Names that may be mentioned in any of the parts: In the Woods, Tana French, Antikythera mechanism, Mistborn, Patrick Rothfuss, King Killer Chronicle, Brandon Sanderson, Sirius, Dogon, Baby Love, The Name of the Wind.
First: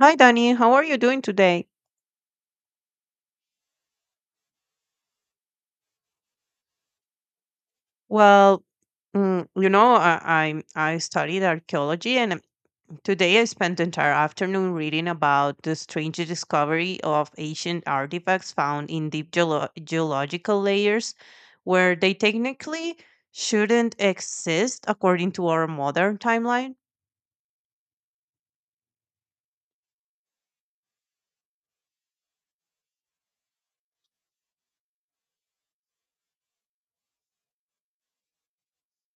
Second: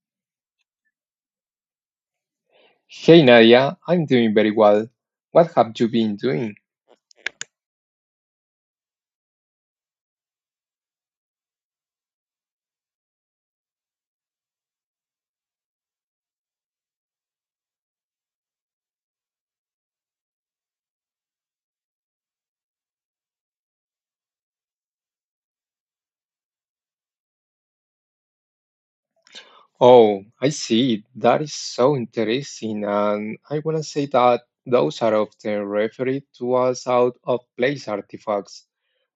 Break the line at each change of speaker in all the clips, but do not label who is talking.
Hi, Danny. How are you doing today?
Hey Nadia, I'm doing very well. What have you been doing?
Well, I studied archaeology, and today I spent the entire afternoon reading about the strange discovery of ancient artifacts found in deep geological layers, where they technically shouldn't exist according to our modern timeline.
Oh, I see. That is so interesting. And I want to say that those are often referred to as out of place artifacts.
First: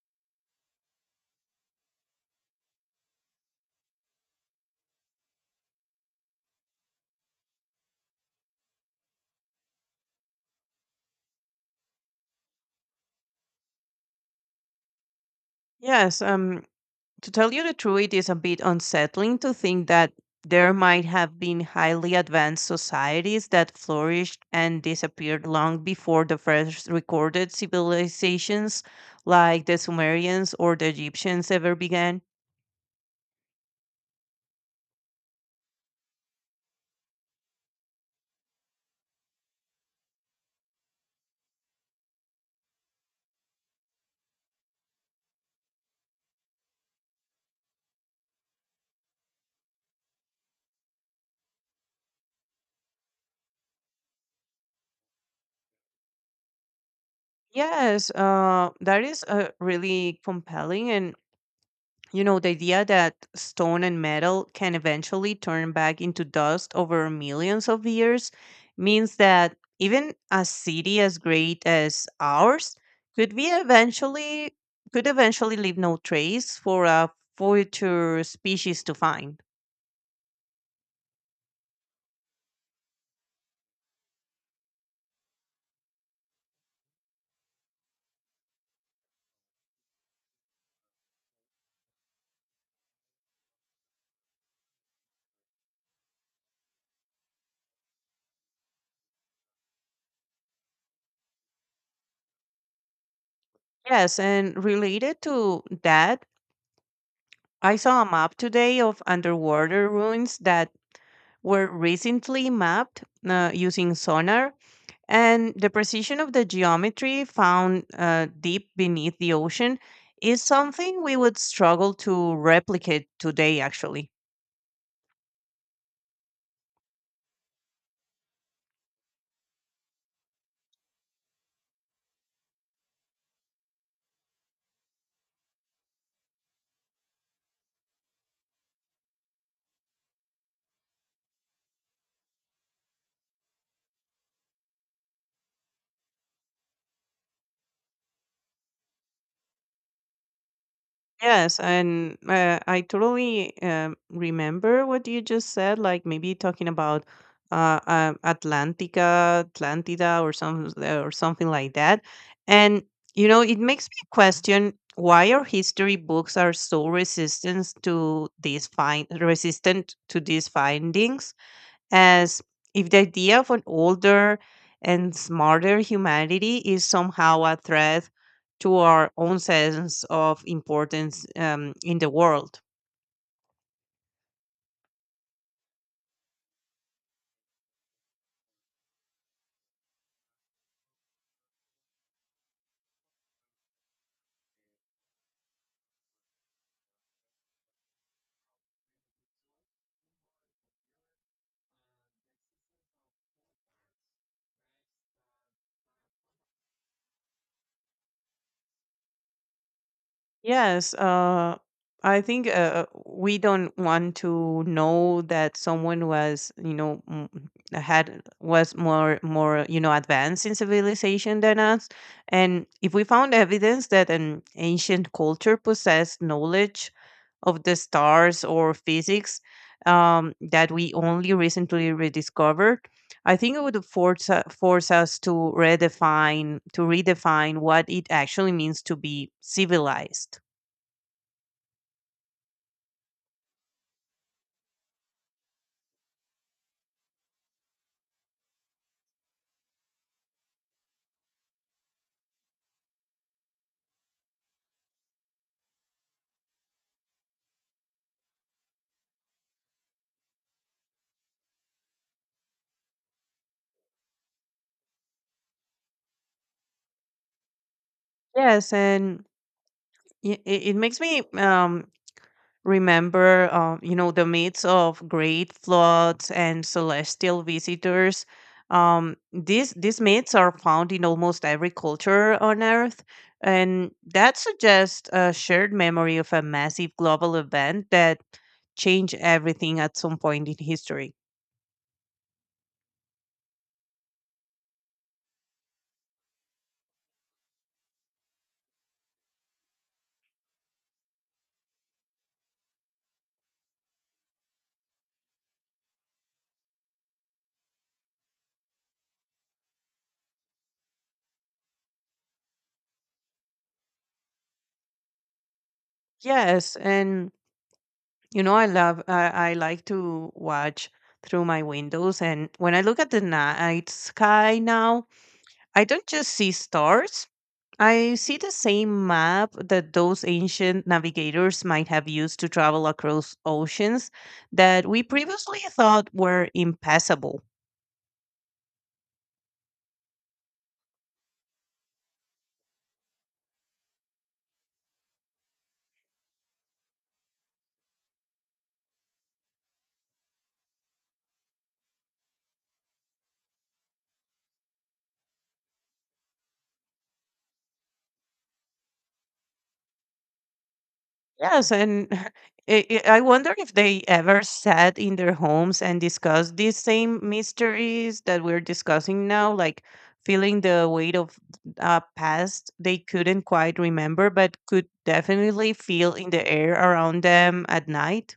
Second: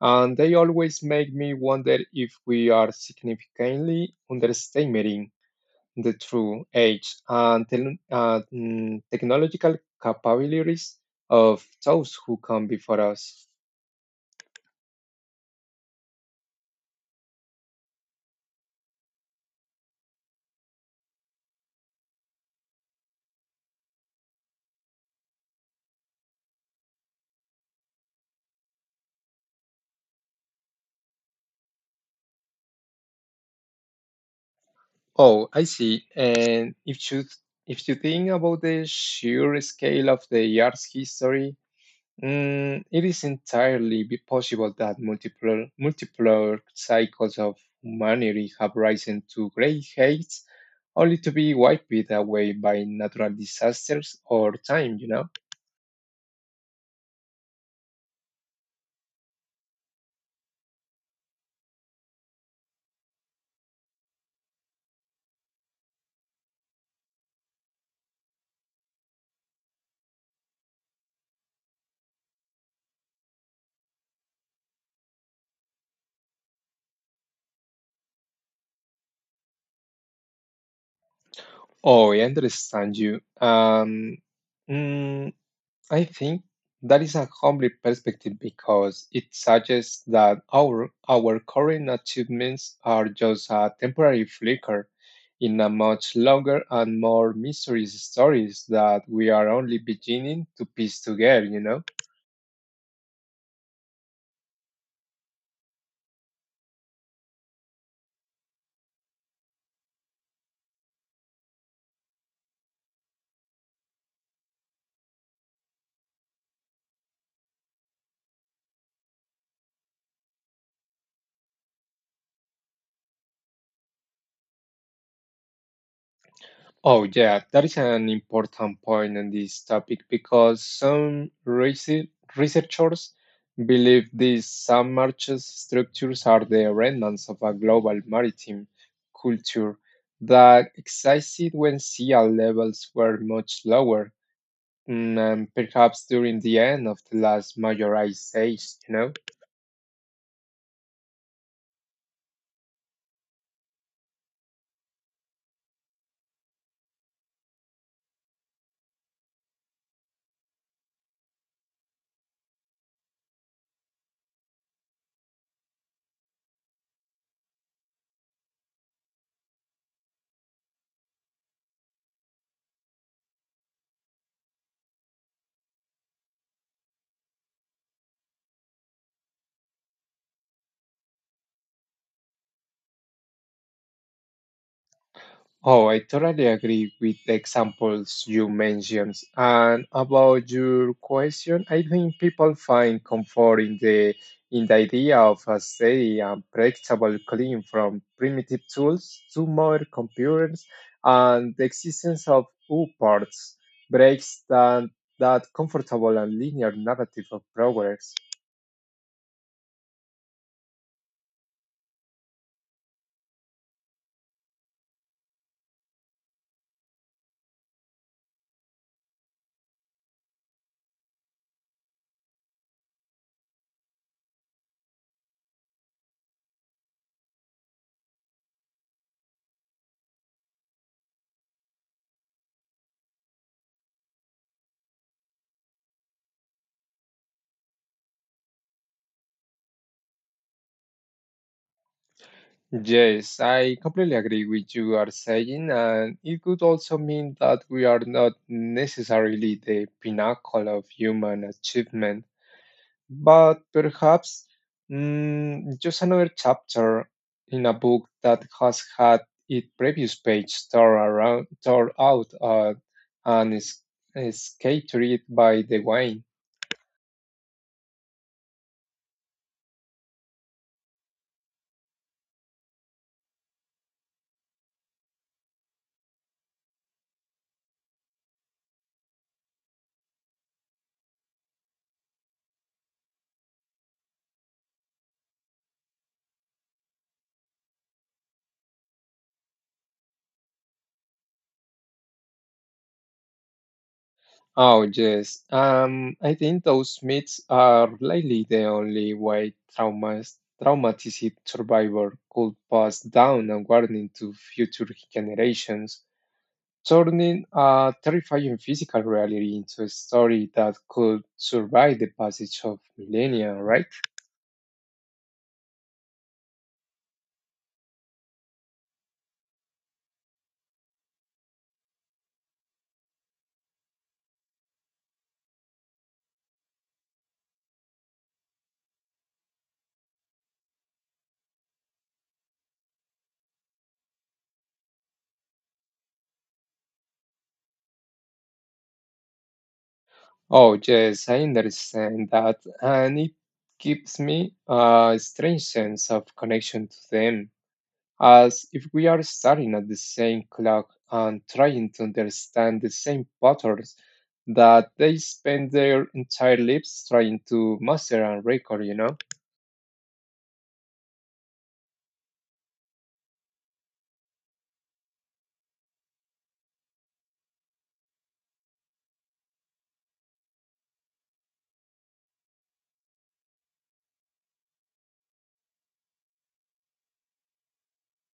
And they always make me wonder if we are significantly underestimating the true age and technological capabilities of those who come before us.
Yes, to tell you the truth, it is a bit unsettling to think that there might have been highly advanced societies that flourished and disappeared long before the first recorded civilizations like the Sumerians or the Egyptians ever began.
Oh, I see. And if you think about the sheer scale of the art's history, it is entirely be possible that multiple cycles of humanity have risen to great heights, only to be wiped away by natural disasters or time.
Yes, that is really compelling, and. You know, the idea that stone and metal can eventually turn back into dust over millions of years means that even a city as great as ours could be eventually could eventually leave no trace for a future species to find.
Oh, I understand you. Mm, I think that is a humbling perspective because it suggests that our current achievements are just a temporary flicker in a much longer and more mysterious stories that we are only beginning to piece together, you know?
Yes, and related to that, I saw a map today of underwater ruins that were recently mapped using sonar. And the precision of the geometry found deep beneath the ocean is something we would struggle to replicate today, actually.
Oh, yeah, that is an important point in this topic because researchers believe these submerged structures are the remnants of a global maritime culture that existed when sea levels were much lower, and perhaps during the end of the last major ice age, you know?
Yes, and I totally remember what you just said, like maybe talking about Atlantica, Atlantida, or something like that. And you know, it makes me question why our history books are so resistant to these find resistant to these findings, as if the idea of an older and smarter humanity is somehow a threat to our own sense of importance in the world.
Oh, I totally agree with the examples you mentioned. And about your question, I think people find comfort in the idea of a steady and predictable clean from primitive tools to modern computers and the existence of U parts breaks that comfortable and linear narrative of progress.
Yes, I think we don't want to know that someone was, you know, m- had was more more, you know, advanced in civilization than us, and if we found evidence that an ancient culture possessed knowledge of the stars or physics that we only recently rediscovered, I think it would force us to redefine what it actually means to be civilized.
Yes, I completely agree with you are saying, and it could also mean that we are not necessarily the pinnacle of human achievement, but perhaps just another chapter in a book that has had its previous page torn out and is scattered by the wind.
Yes, and it makes me remember, the myths of great floods and celestial visitors. These myths are found in almost every culture on Earth, and that suggests a shared memory of a massive global event that changed everything at some point in history.
Oh, yes. I think those myths are likely the only way traumatic survivor could pass down a warning to future generations. Turning a terrifying physical reality into a story that could survive the passage of millennia, right?
Yes, and you know, I love, I like to watch through my windows. And when I look at the night sky now, I don't just see stars. I see the same map that those ancient navigators might have used to travel across oceans that we previously thought were impassable.
Oh, yes, I understand that, and it gives me a strange sense of connection to them, as if we are starting at the same clock and trying to understand the same patterns that they spend their entire lives trying to master and record, you know?
Yes, and I wonder if they ever sat in their homes and discussed these same mysteries that we're discussing now, like feeling the weight of past they couldn't quite remember, but could definitely feel in the air around them at night.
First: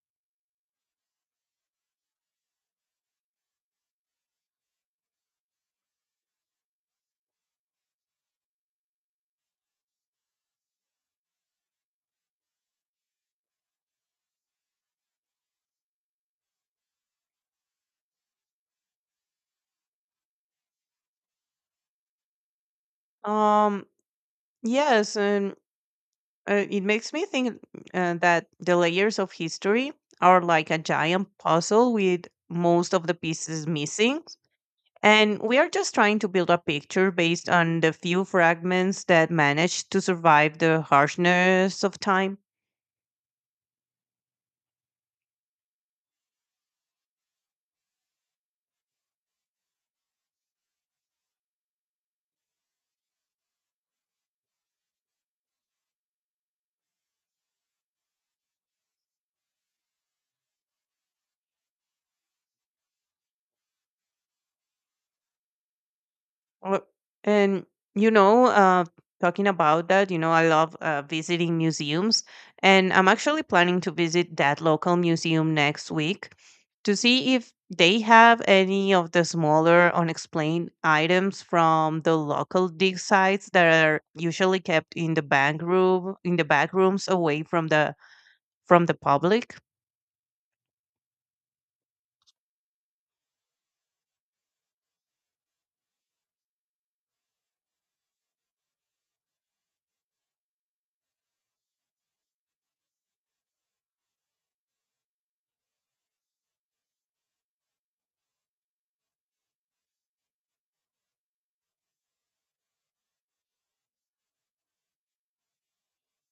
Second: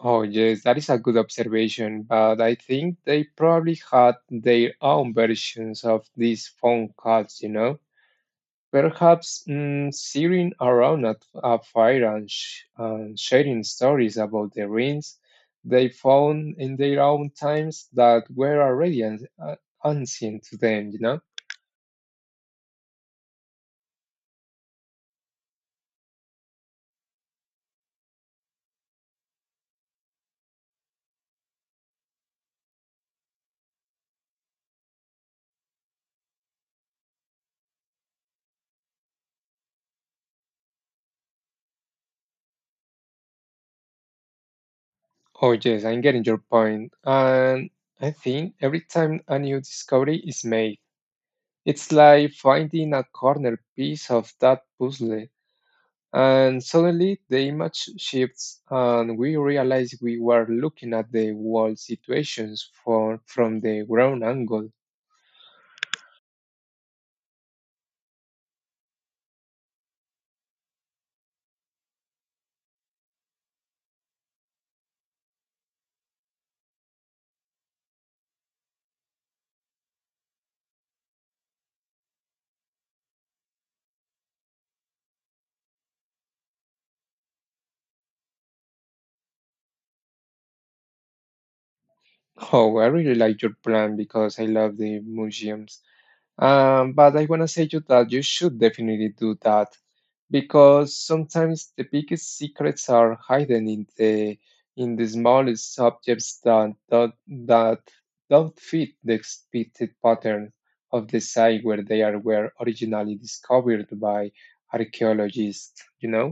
Oh, yes, that is a good observation, but I think they probably had their own versions of these phone calls, you know? Perhaps sitting around at a fire and and sharing stories about the rings they found in their own times that were already unseen to them, you know?
Um, yes, and it makes me think that the layers of history are like a giant puzzle with most of the pieces missing. And we are just trying to build a picture based on the few fragments that managed to survive the harshness of time.
Oh, yes, I'm getting your point. And I think every time a new discovery is made, it's like finding a corner piece of that puzzle, and suddenly the image shifts, and we realize we were looking at the world situations from the ground angle.
Uh, And, you know, uh, Talking about that, you know, I love visiting museums. And I'm actually planning to visit that local museum next week to see if they have any of the smaller unexplained items from the local dig sites that are usually kept in the back rooms away from the— from the public.
Oh, I really like your plan because I love the museums. But I want to say you that you should definitely do that because sometimes the biggest secrets are hidden in the smallest objects that that don't fit the expected pattern of the site where they are were originally discovered by archaeologists, you know?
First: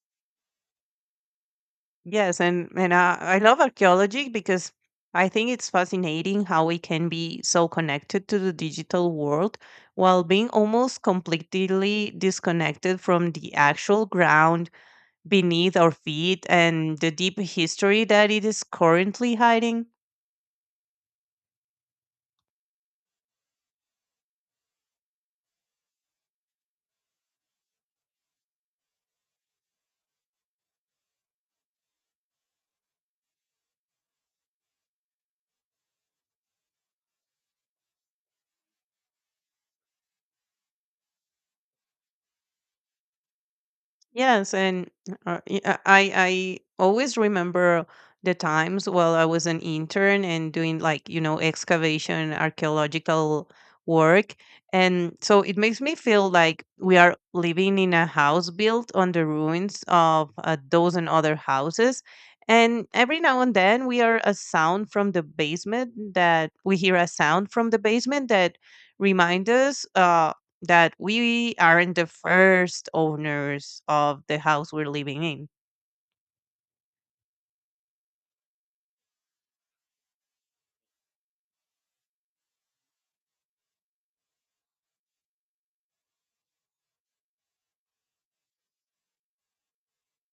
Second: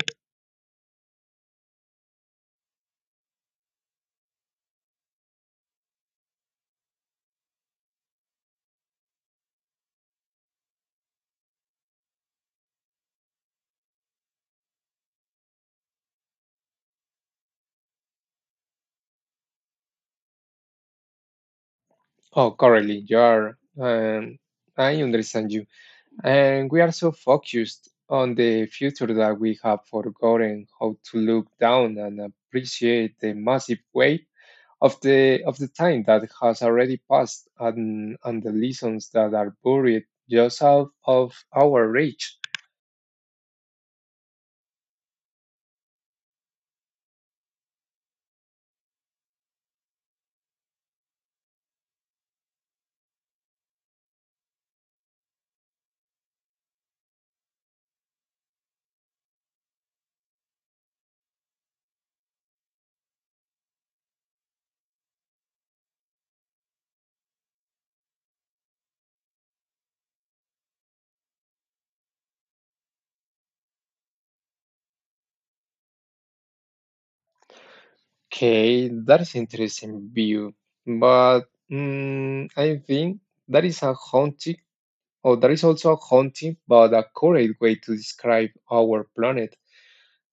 Yes, and I love archaeology because I think it's fascinating how we can be so connected to the digital world while being almost completely disconnected from the actual ground beneath our feet and the deep history that it is currently hiding.
Oh, currently, you are. I understand you. And we are so focused on the future that we have forgotten how to look down and appreciate the massive weight of the time that has already passed and the lessons that are buried just out of our reach.
Yes, and I always remember the times while I was an intern and doing, like, you know, excavation archaeological work, and so it makes me feel like we are living in a house built on the ruins of those and other houses. And every now and then we hear a sound from the basement that remind us. That we aren't the first owners of the house we're living in.
Okay, that is interesting view, but I think that is a haunting, or that is also a haunting, but a correct way to describe our planet,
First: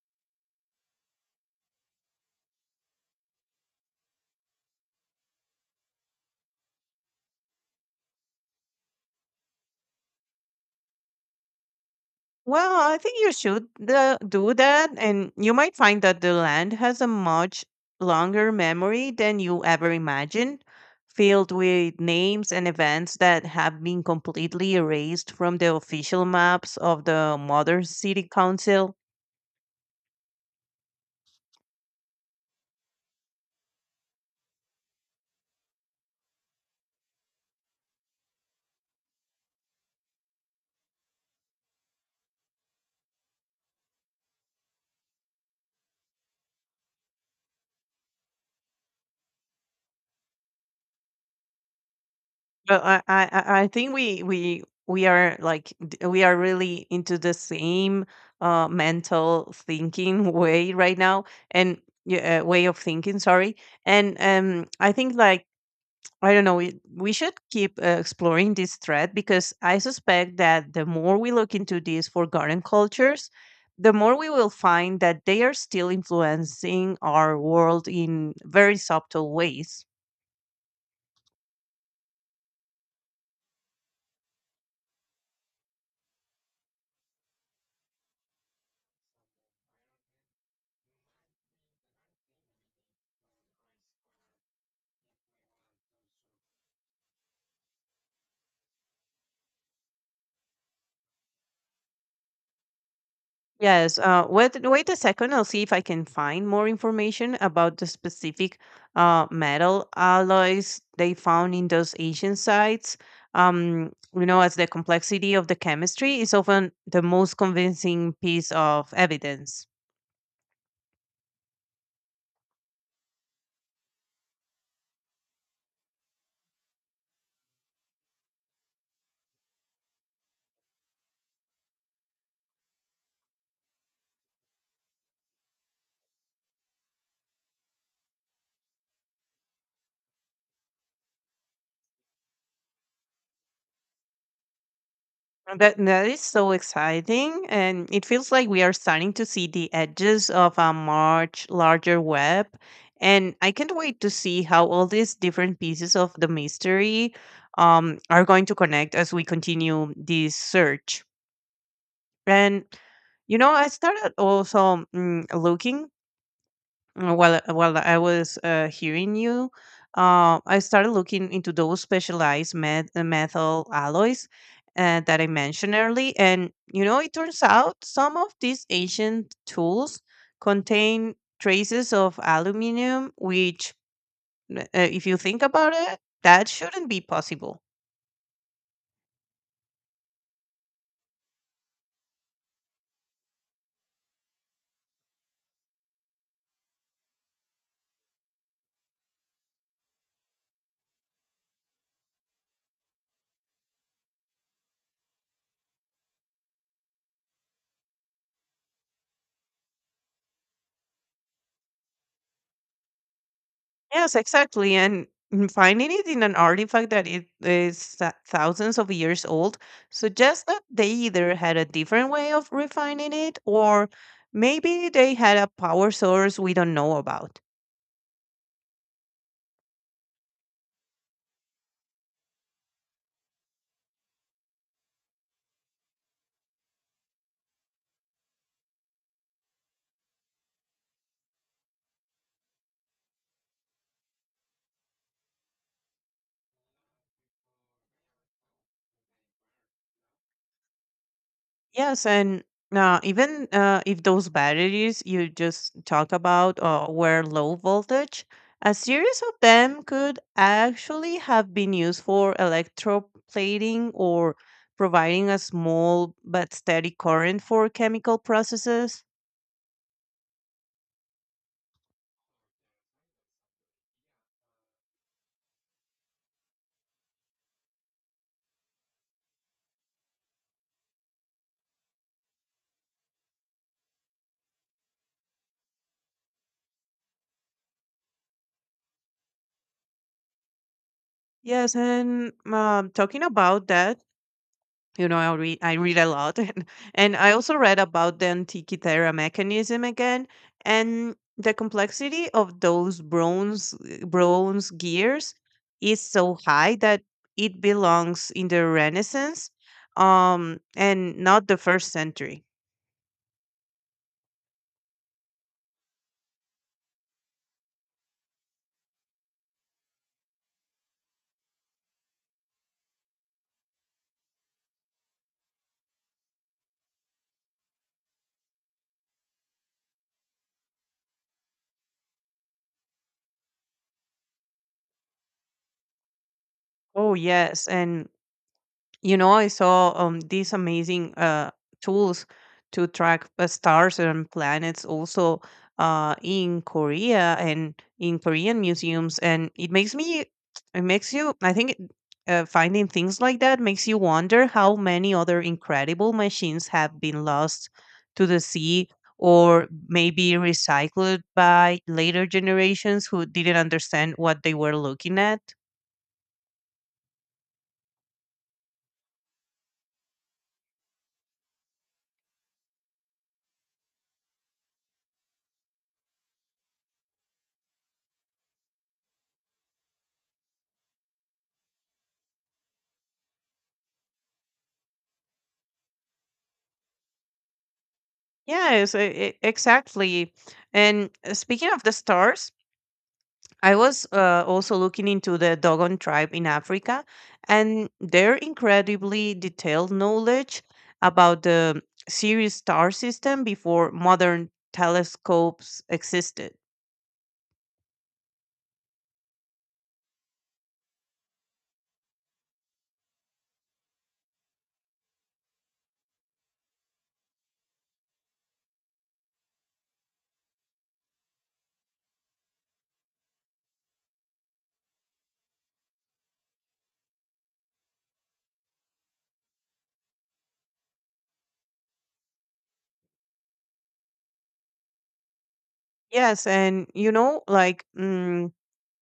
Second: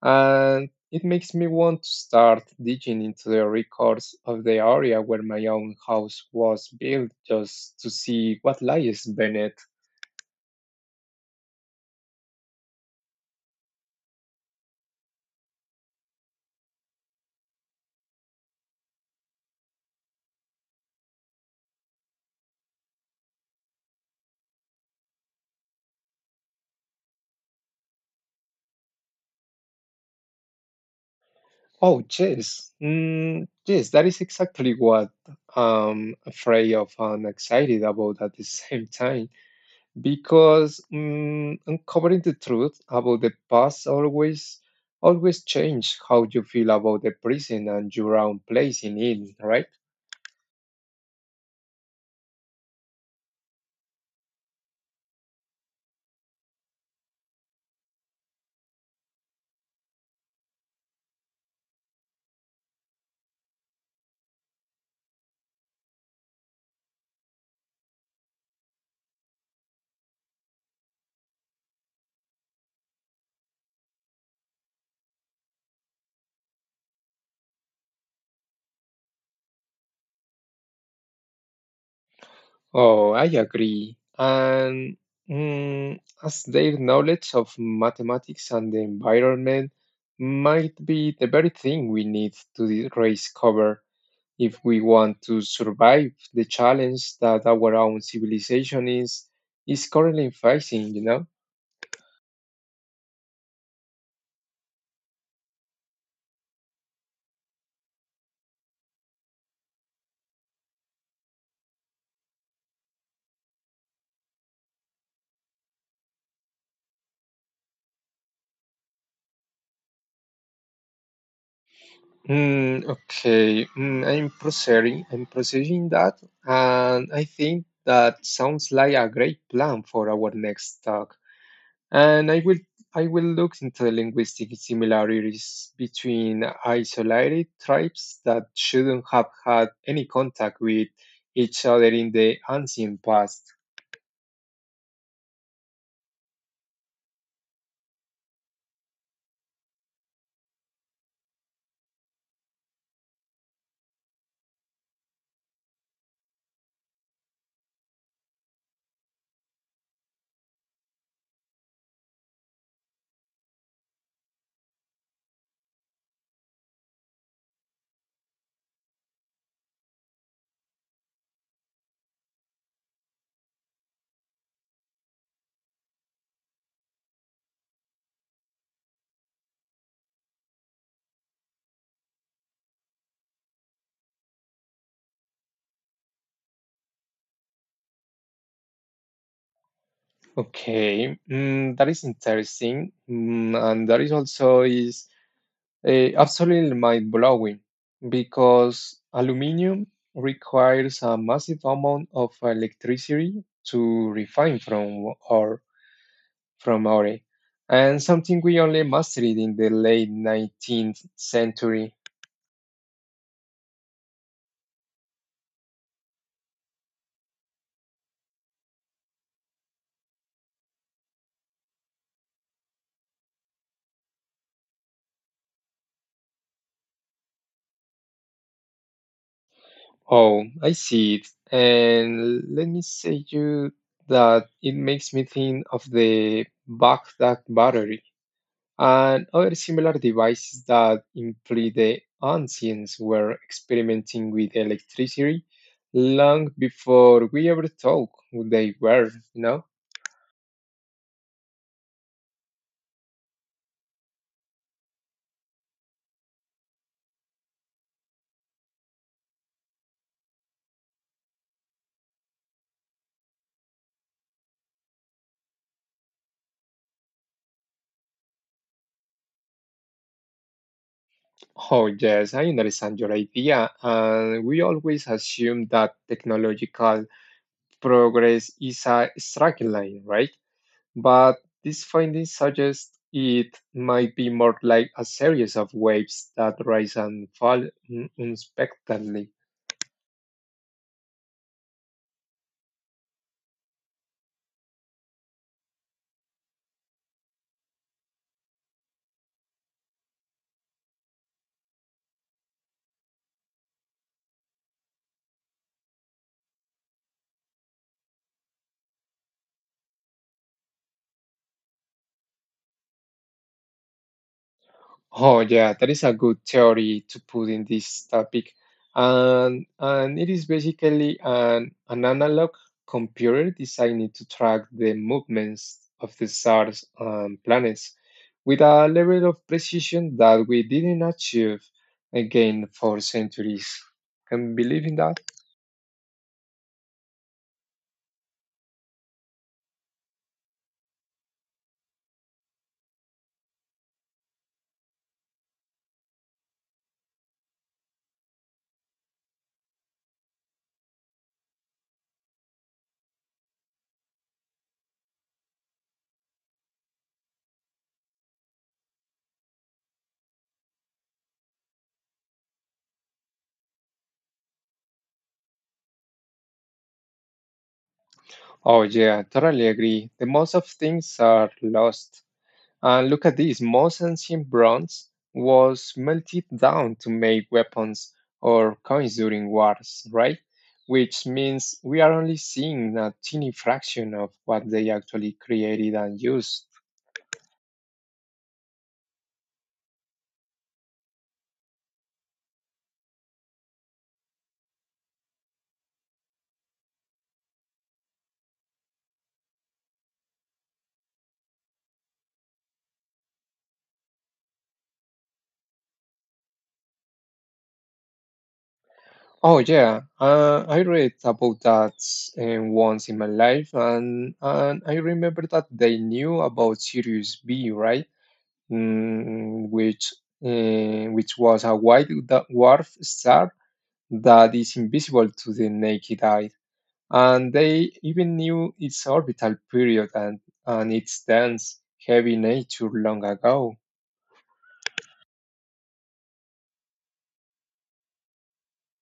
and it makes me want to start digging into the records of the area where my own house was built just to see what lies beneath.
Well, I think you should do that, and you might find that the land has a much longer memory than you ever imagined, filled with names and events that have been completely erased from the official maps of the modern city council.
Oh, yes. Yes, that is exactly what I'm afraid of and excited about at the same time because uncovering the truth about the past always changes how you feel about the prison and your own place in it, right?
Well, I think we are like we are really into the same mental thinking way right now, and yeah, way of thinking. Sorry, and I think, like, I don't know. We should keep exploring this thread, because I suspect that the more we look into these forgotten cultures, the more we will find that they are still influencing our world in very subtle ways.
Oh, I agree. And as their knowledge of mathematics and the environment might be the very thing we need to the raise cover if we want to survive the challenge that our own civilization is currently facing, you know?
Yes. Wait a second. I'll see if I can find more information about the specific metal alloys they found in those Asian sites. You know, as the complexity of the chemistry is often the most convincing piece of evidence.
Okay, I'm processing that, and I think that sounds like a great plan for our next talk. And I will look into the linguistic similarities between isolated tribes that shouldn't have had any contact with each other in the ancient past.
And that is so exciting, and it feels like we are starting to see the edges of a much larger web. And I can't wait to see how all these different pieces of the mystery are going to connect as we continue this search. And you know, I started also looking— while I was hearing you, I started looking into those specialized metal alloys that I mentioned early, and you know, it turns out some of these ancient tools contain traces of aluminum, which, if you think about it, that shouldn't be possible.
Okay, that is interesting, and that is also absolutely mind blowing because aluminium requires a massive amount of electricity to refine from Ore, and something we only mastered in the late 19th century.
Yes, exactly. And finding it in an artifact that it is thousands of years old suggests that they either had a different way of refining it, or maybe they had a power source we don't know about.
Oh, I see it. And let me say you that it makes me think of the Baghdad battery and other similar devices that imply the ancients were experimenting with electricity long before we ever thought they were, you know?
Yes, and even if those batteries you just talk about were low voltage, a series of them could actually have been used for electroplating or providing a small but steady current for chemical processes.
Oh, yes, I understand your idea. And we always assume that technological progress is a straight line, right? But this finding suggests it might be more like a series of waves that rise and fall unexpectedly.
Yes, and talking about that, you know, I read a lot, and I also read about the Antikythera mechanism again, and the complexity of those bronze gears is so high that it belongs in the Renaissance, and not the first century.
Oh yeah, that is a good theory to put in this topic. And it is basically an analog computer designed to track the movements of the stars and planets with a level of precision that we didn't achieve again for centuries. Can you believe in that?
Oh yes, and you know, I saw these amazing tools to track stars and planets also in Korea and in Korean museums, and it makes you, I think, finding things like that makes you wonder how many other incredible machines have been lost to the sea or maybe recycled by later generations who didn't understand what they were looking at.
Oh yeah, totally agree. The most of things are lost. And look at this, most ancient bronze was melted down to make weapons or coins during wars, right? Which means we are only seeing a teeny fraction of what they actually created and used.
Yes, exactly. And speaking of the stars, I was also looking into the Dogon tribe in Africa and their incredibly detailed knowledge about the Sirius star system before modern telescopes existed.
Oh yeah, I read about that once in my life, and I remember that they knew about Sirius B, right? Mm, which which was a dwarf star that is invisible to the naked eye, and they even knew its orbital period and its dense, heavy nature long ago.
Yes, and you know, like,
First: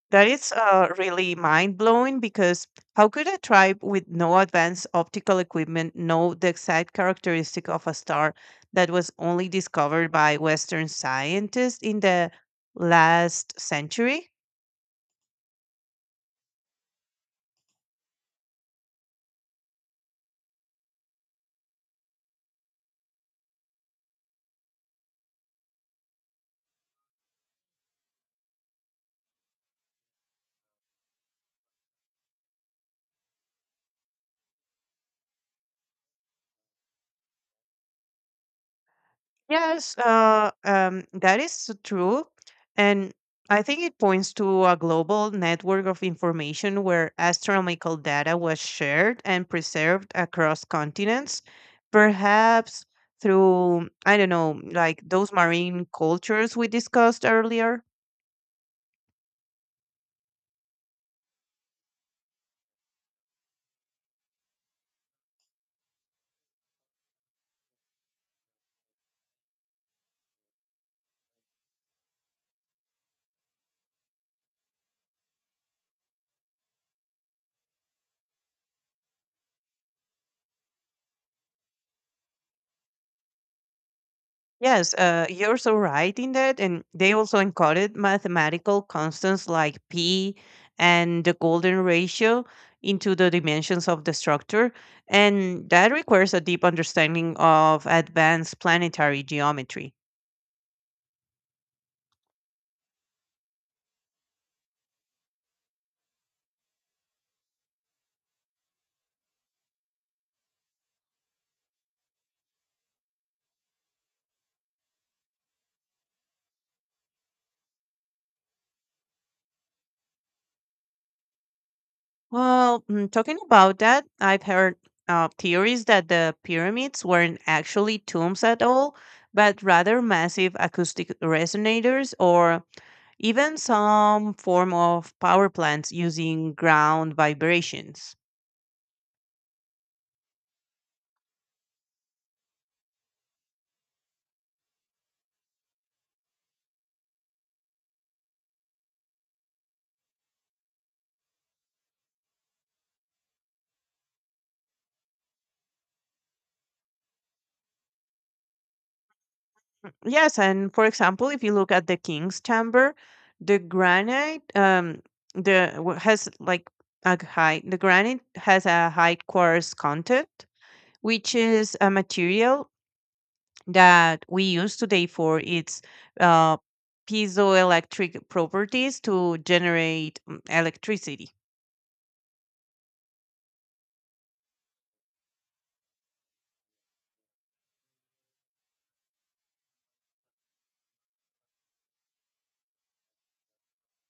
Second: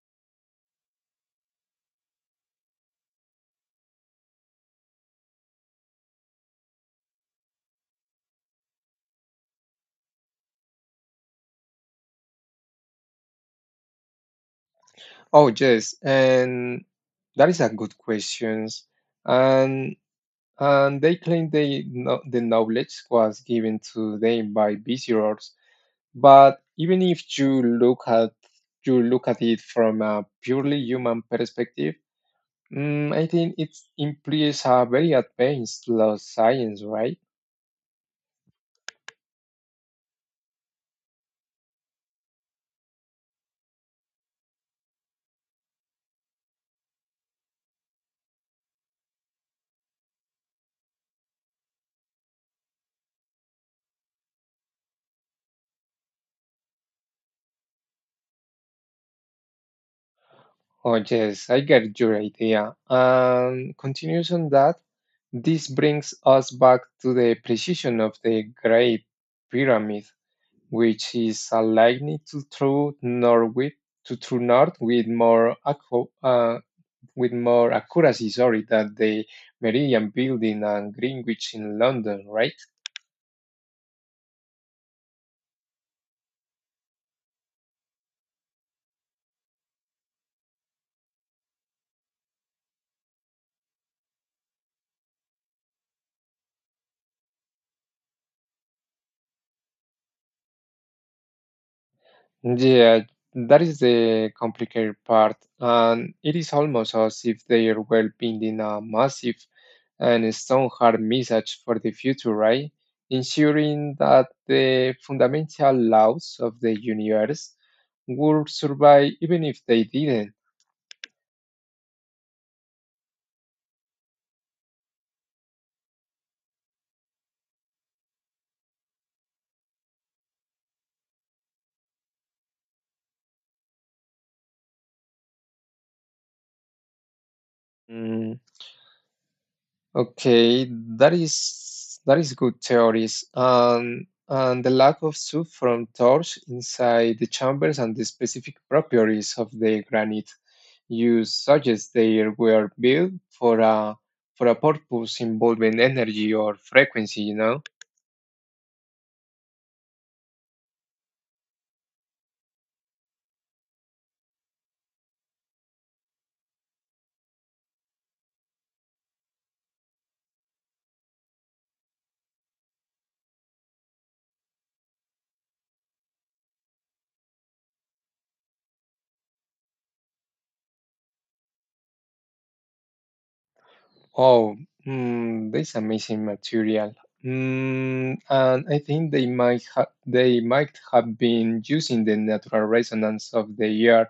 that is really mind blowing, because how could a tribe with no advanced optical equipment know the exact characteristic of a star that was only discovered by Western scientists in the last century?
Oh yes, and that is a good question. And and they claim they know, the knowledge was given to them by visitors, but even if you look at it from a purely human perspective, I think it implies a very advanced law science, right?
Yes, that is true. And I think it points to a global network of information where astronomical data was shared and preserved across continents, perhaps through, I don't know, like those marine cultures we discussed earlier.
Oh, yes, I get your idea. And continues on that, this brings us back to the precision of the Great Pyramid, which is aligned to true north with with more accuracy, sorry, than the Meridian Building and Greenwich in London, right?
Yes, you're so right in that. And they also encoded mathematical constants like p and the golden ratio into the dimensions of the structure. And that requires a deep understanding of advanced planetary geometry.
Yeah, that is the complicated part, and it is almost as if they are well pending a massive and stone hard message for the future, right? Ensuring that the fundamental laws of the universe would survive even if they didn't.
Well, talking about that, I've heard theories that the pyramids weren't actually tombs at all, but rather massive acoustic resonators or even some form of power plants using ground vibrations.
Okay, that is good theories. And the lack of soup from torch inside the chambers and the specific properties of the granite you suggest they were built for a purpose involving energy or frequency, you know?
Yes, and for example, if you look at the King's Chamber, the granite the w- has like the granite has a high quartz content, which is a material that we use today for its uh, piezoelectric properties to generate electricity.
Oh, this amazing material. And I think they might have been using the natural resonance of the earth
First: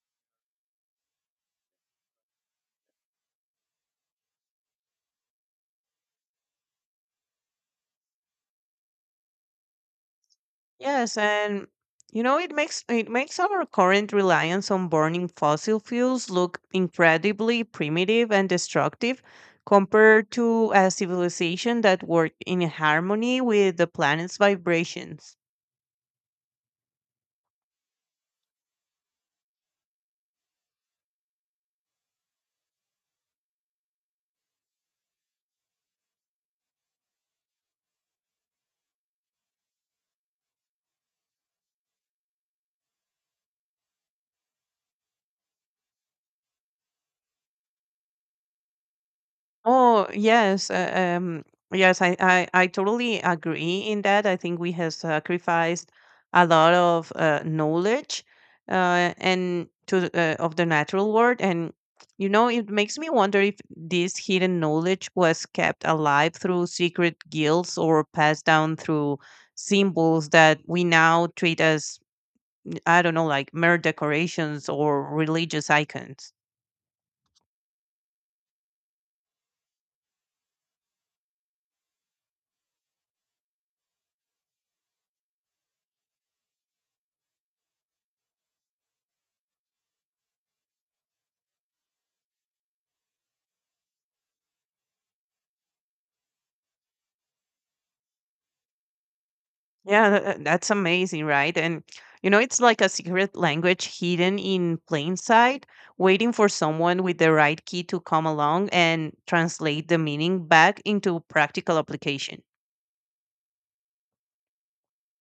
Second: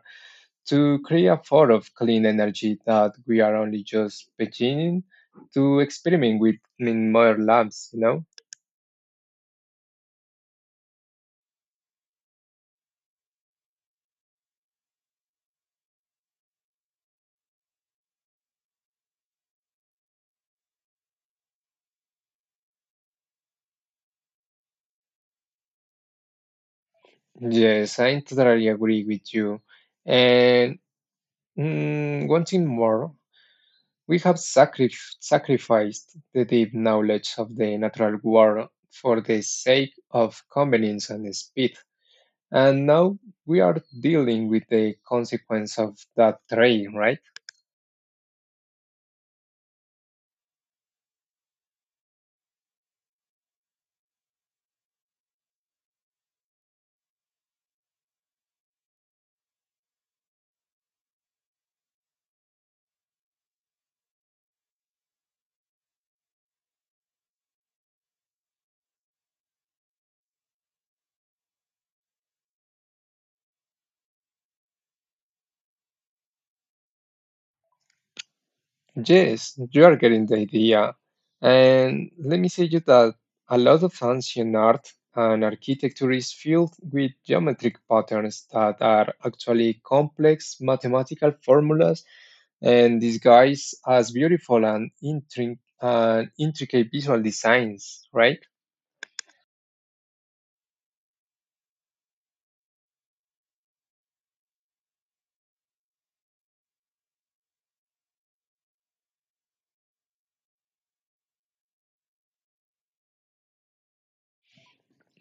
to create a form of clean energy that we are only just beginning to experiment with in more labs, you know?
Yes, and you know, it makes our current reliance on burning fossil fuels look incredibly primitive and destructive compared to a civilization that worked in harmony with the planet's vibrations.
Yes, I totally agree with you. And one thing more, we have sacrificed the deep knowledge of the natural world for the sake of convenience and speed. And now we are dealing with the consequence of that trade, right?
Oh, yes. Yes, I totally agree in that. I think we have sacrificed a lot of knowledge of the natural world. And, you know, it makes me wonder if this hidden knowledge was kept alive through secret guilds or passed down through symbols that we now treat as, I don't know, like mere decorations or religious icons.
Yes, you are getting the idea. And let me say you that a lot of ancient art and architecture is filled with geometric patterns that are actually complex mathematical formulas and disguised as beautiful and intricate visual designs, right?
Yeah, that's amazing, right? And you know, it's like a secret language hidden in plain sight, waiting for someone with the right key to come along and translate the meaning back into practical application.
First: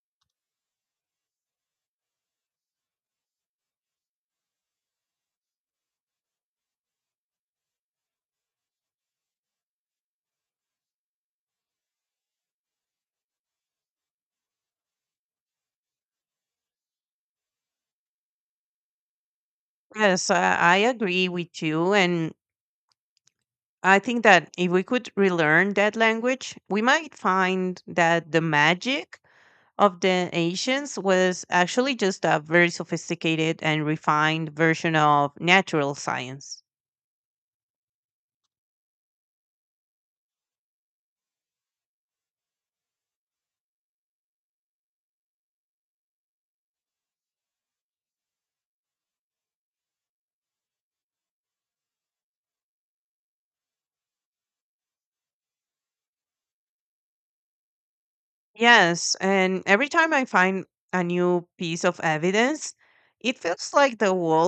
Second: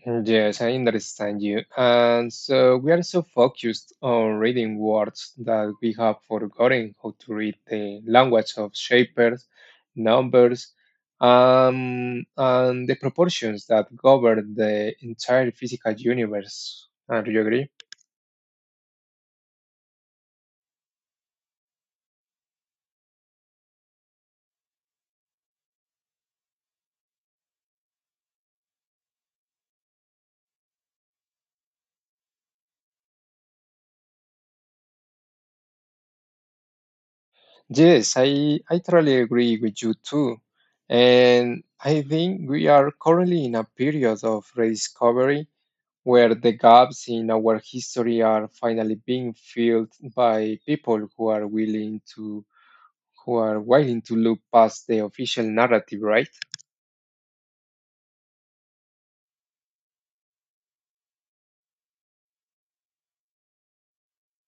Yes, I understand you. And so we are so focused on reading words that we have forgotten how to read the language of shapers, numbers, and the proportions that govern the entire physical universe. Do you agree?
Yes, I agree with you. And I think that if we could relearn that language, we might find that the magic of the ancients was actually just a very sophisticated and refined version of natural science.
Yes, I totally agree with you too. And I think we are currently in a period of rediscovery where the gaps in our history are finally being filled by people who are willing to who are willing to look past the official narrative, right?
Yes, and every time I find a new piece of evidence, it feels like the walls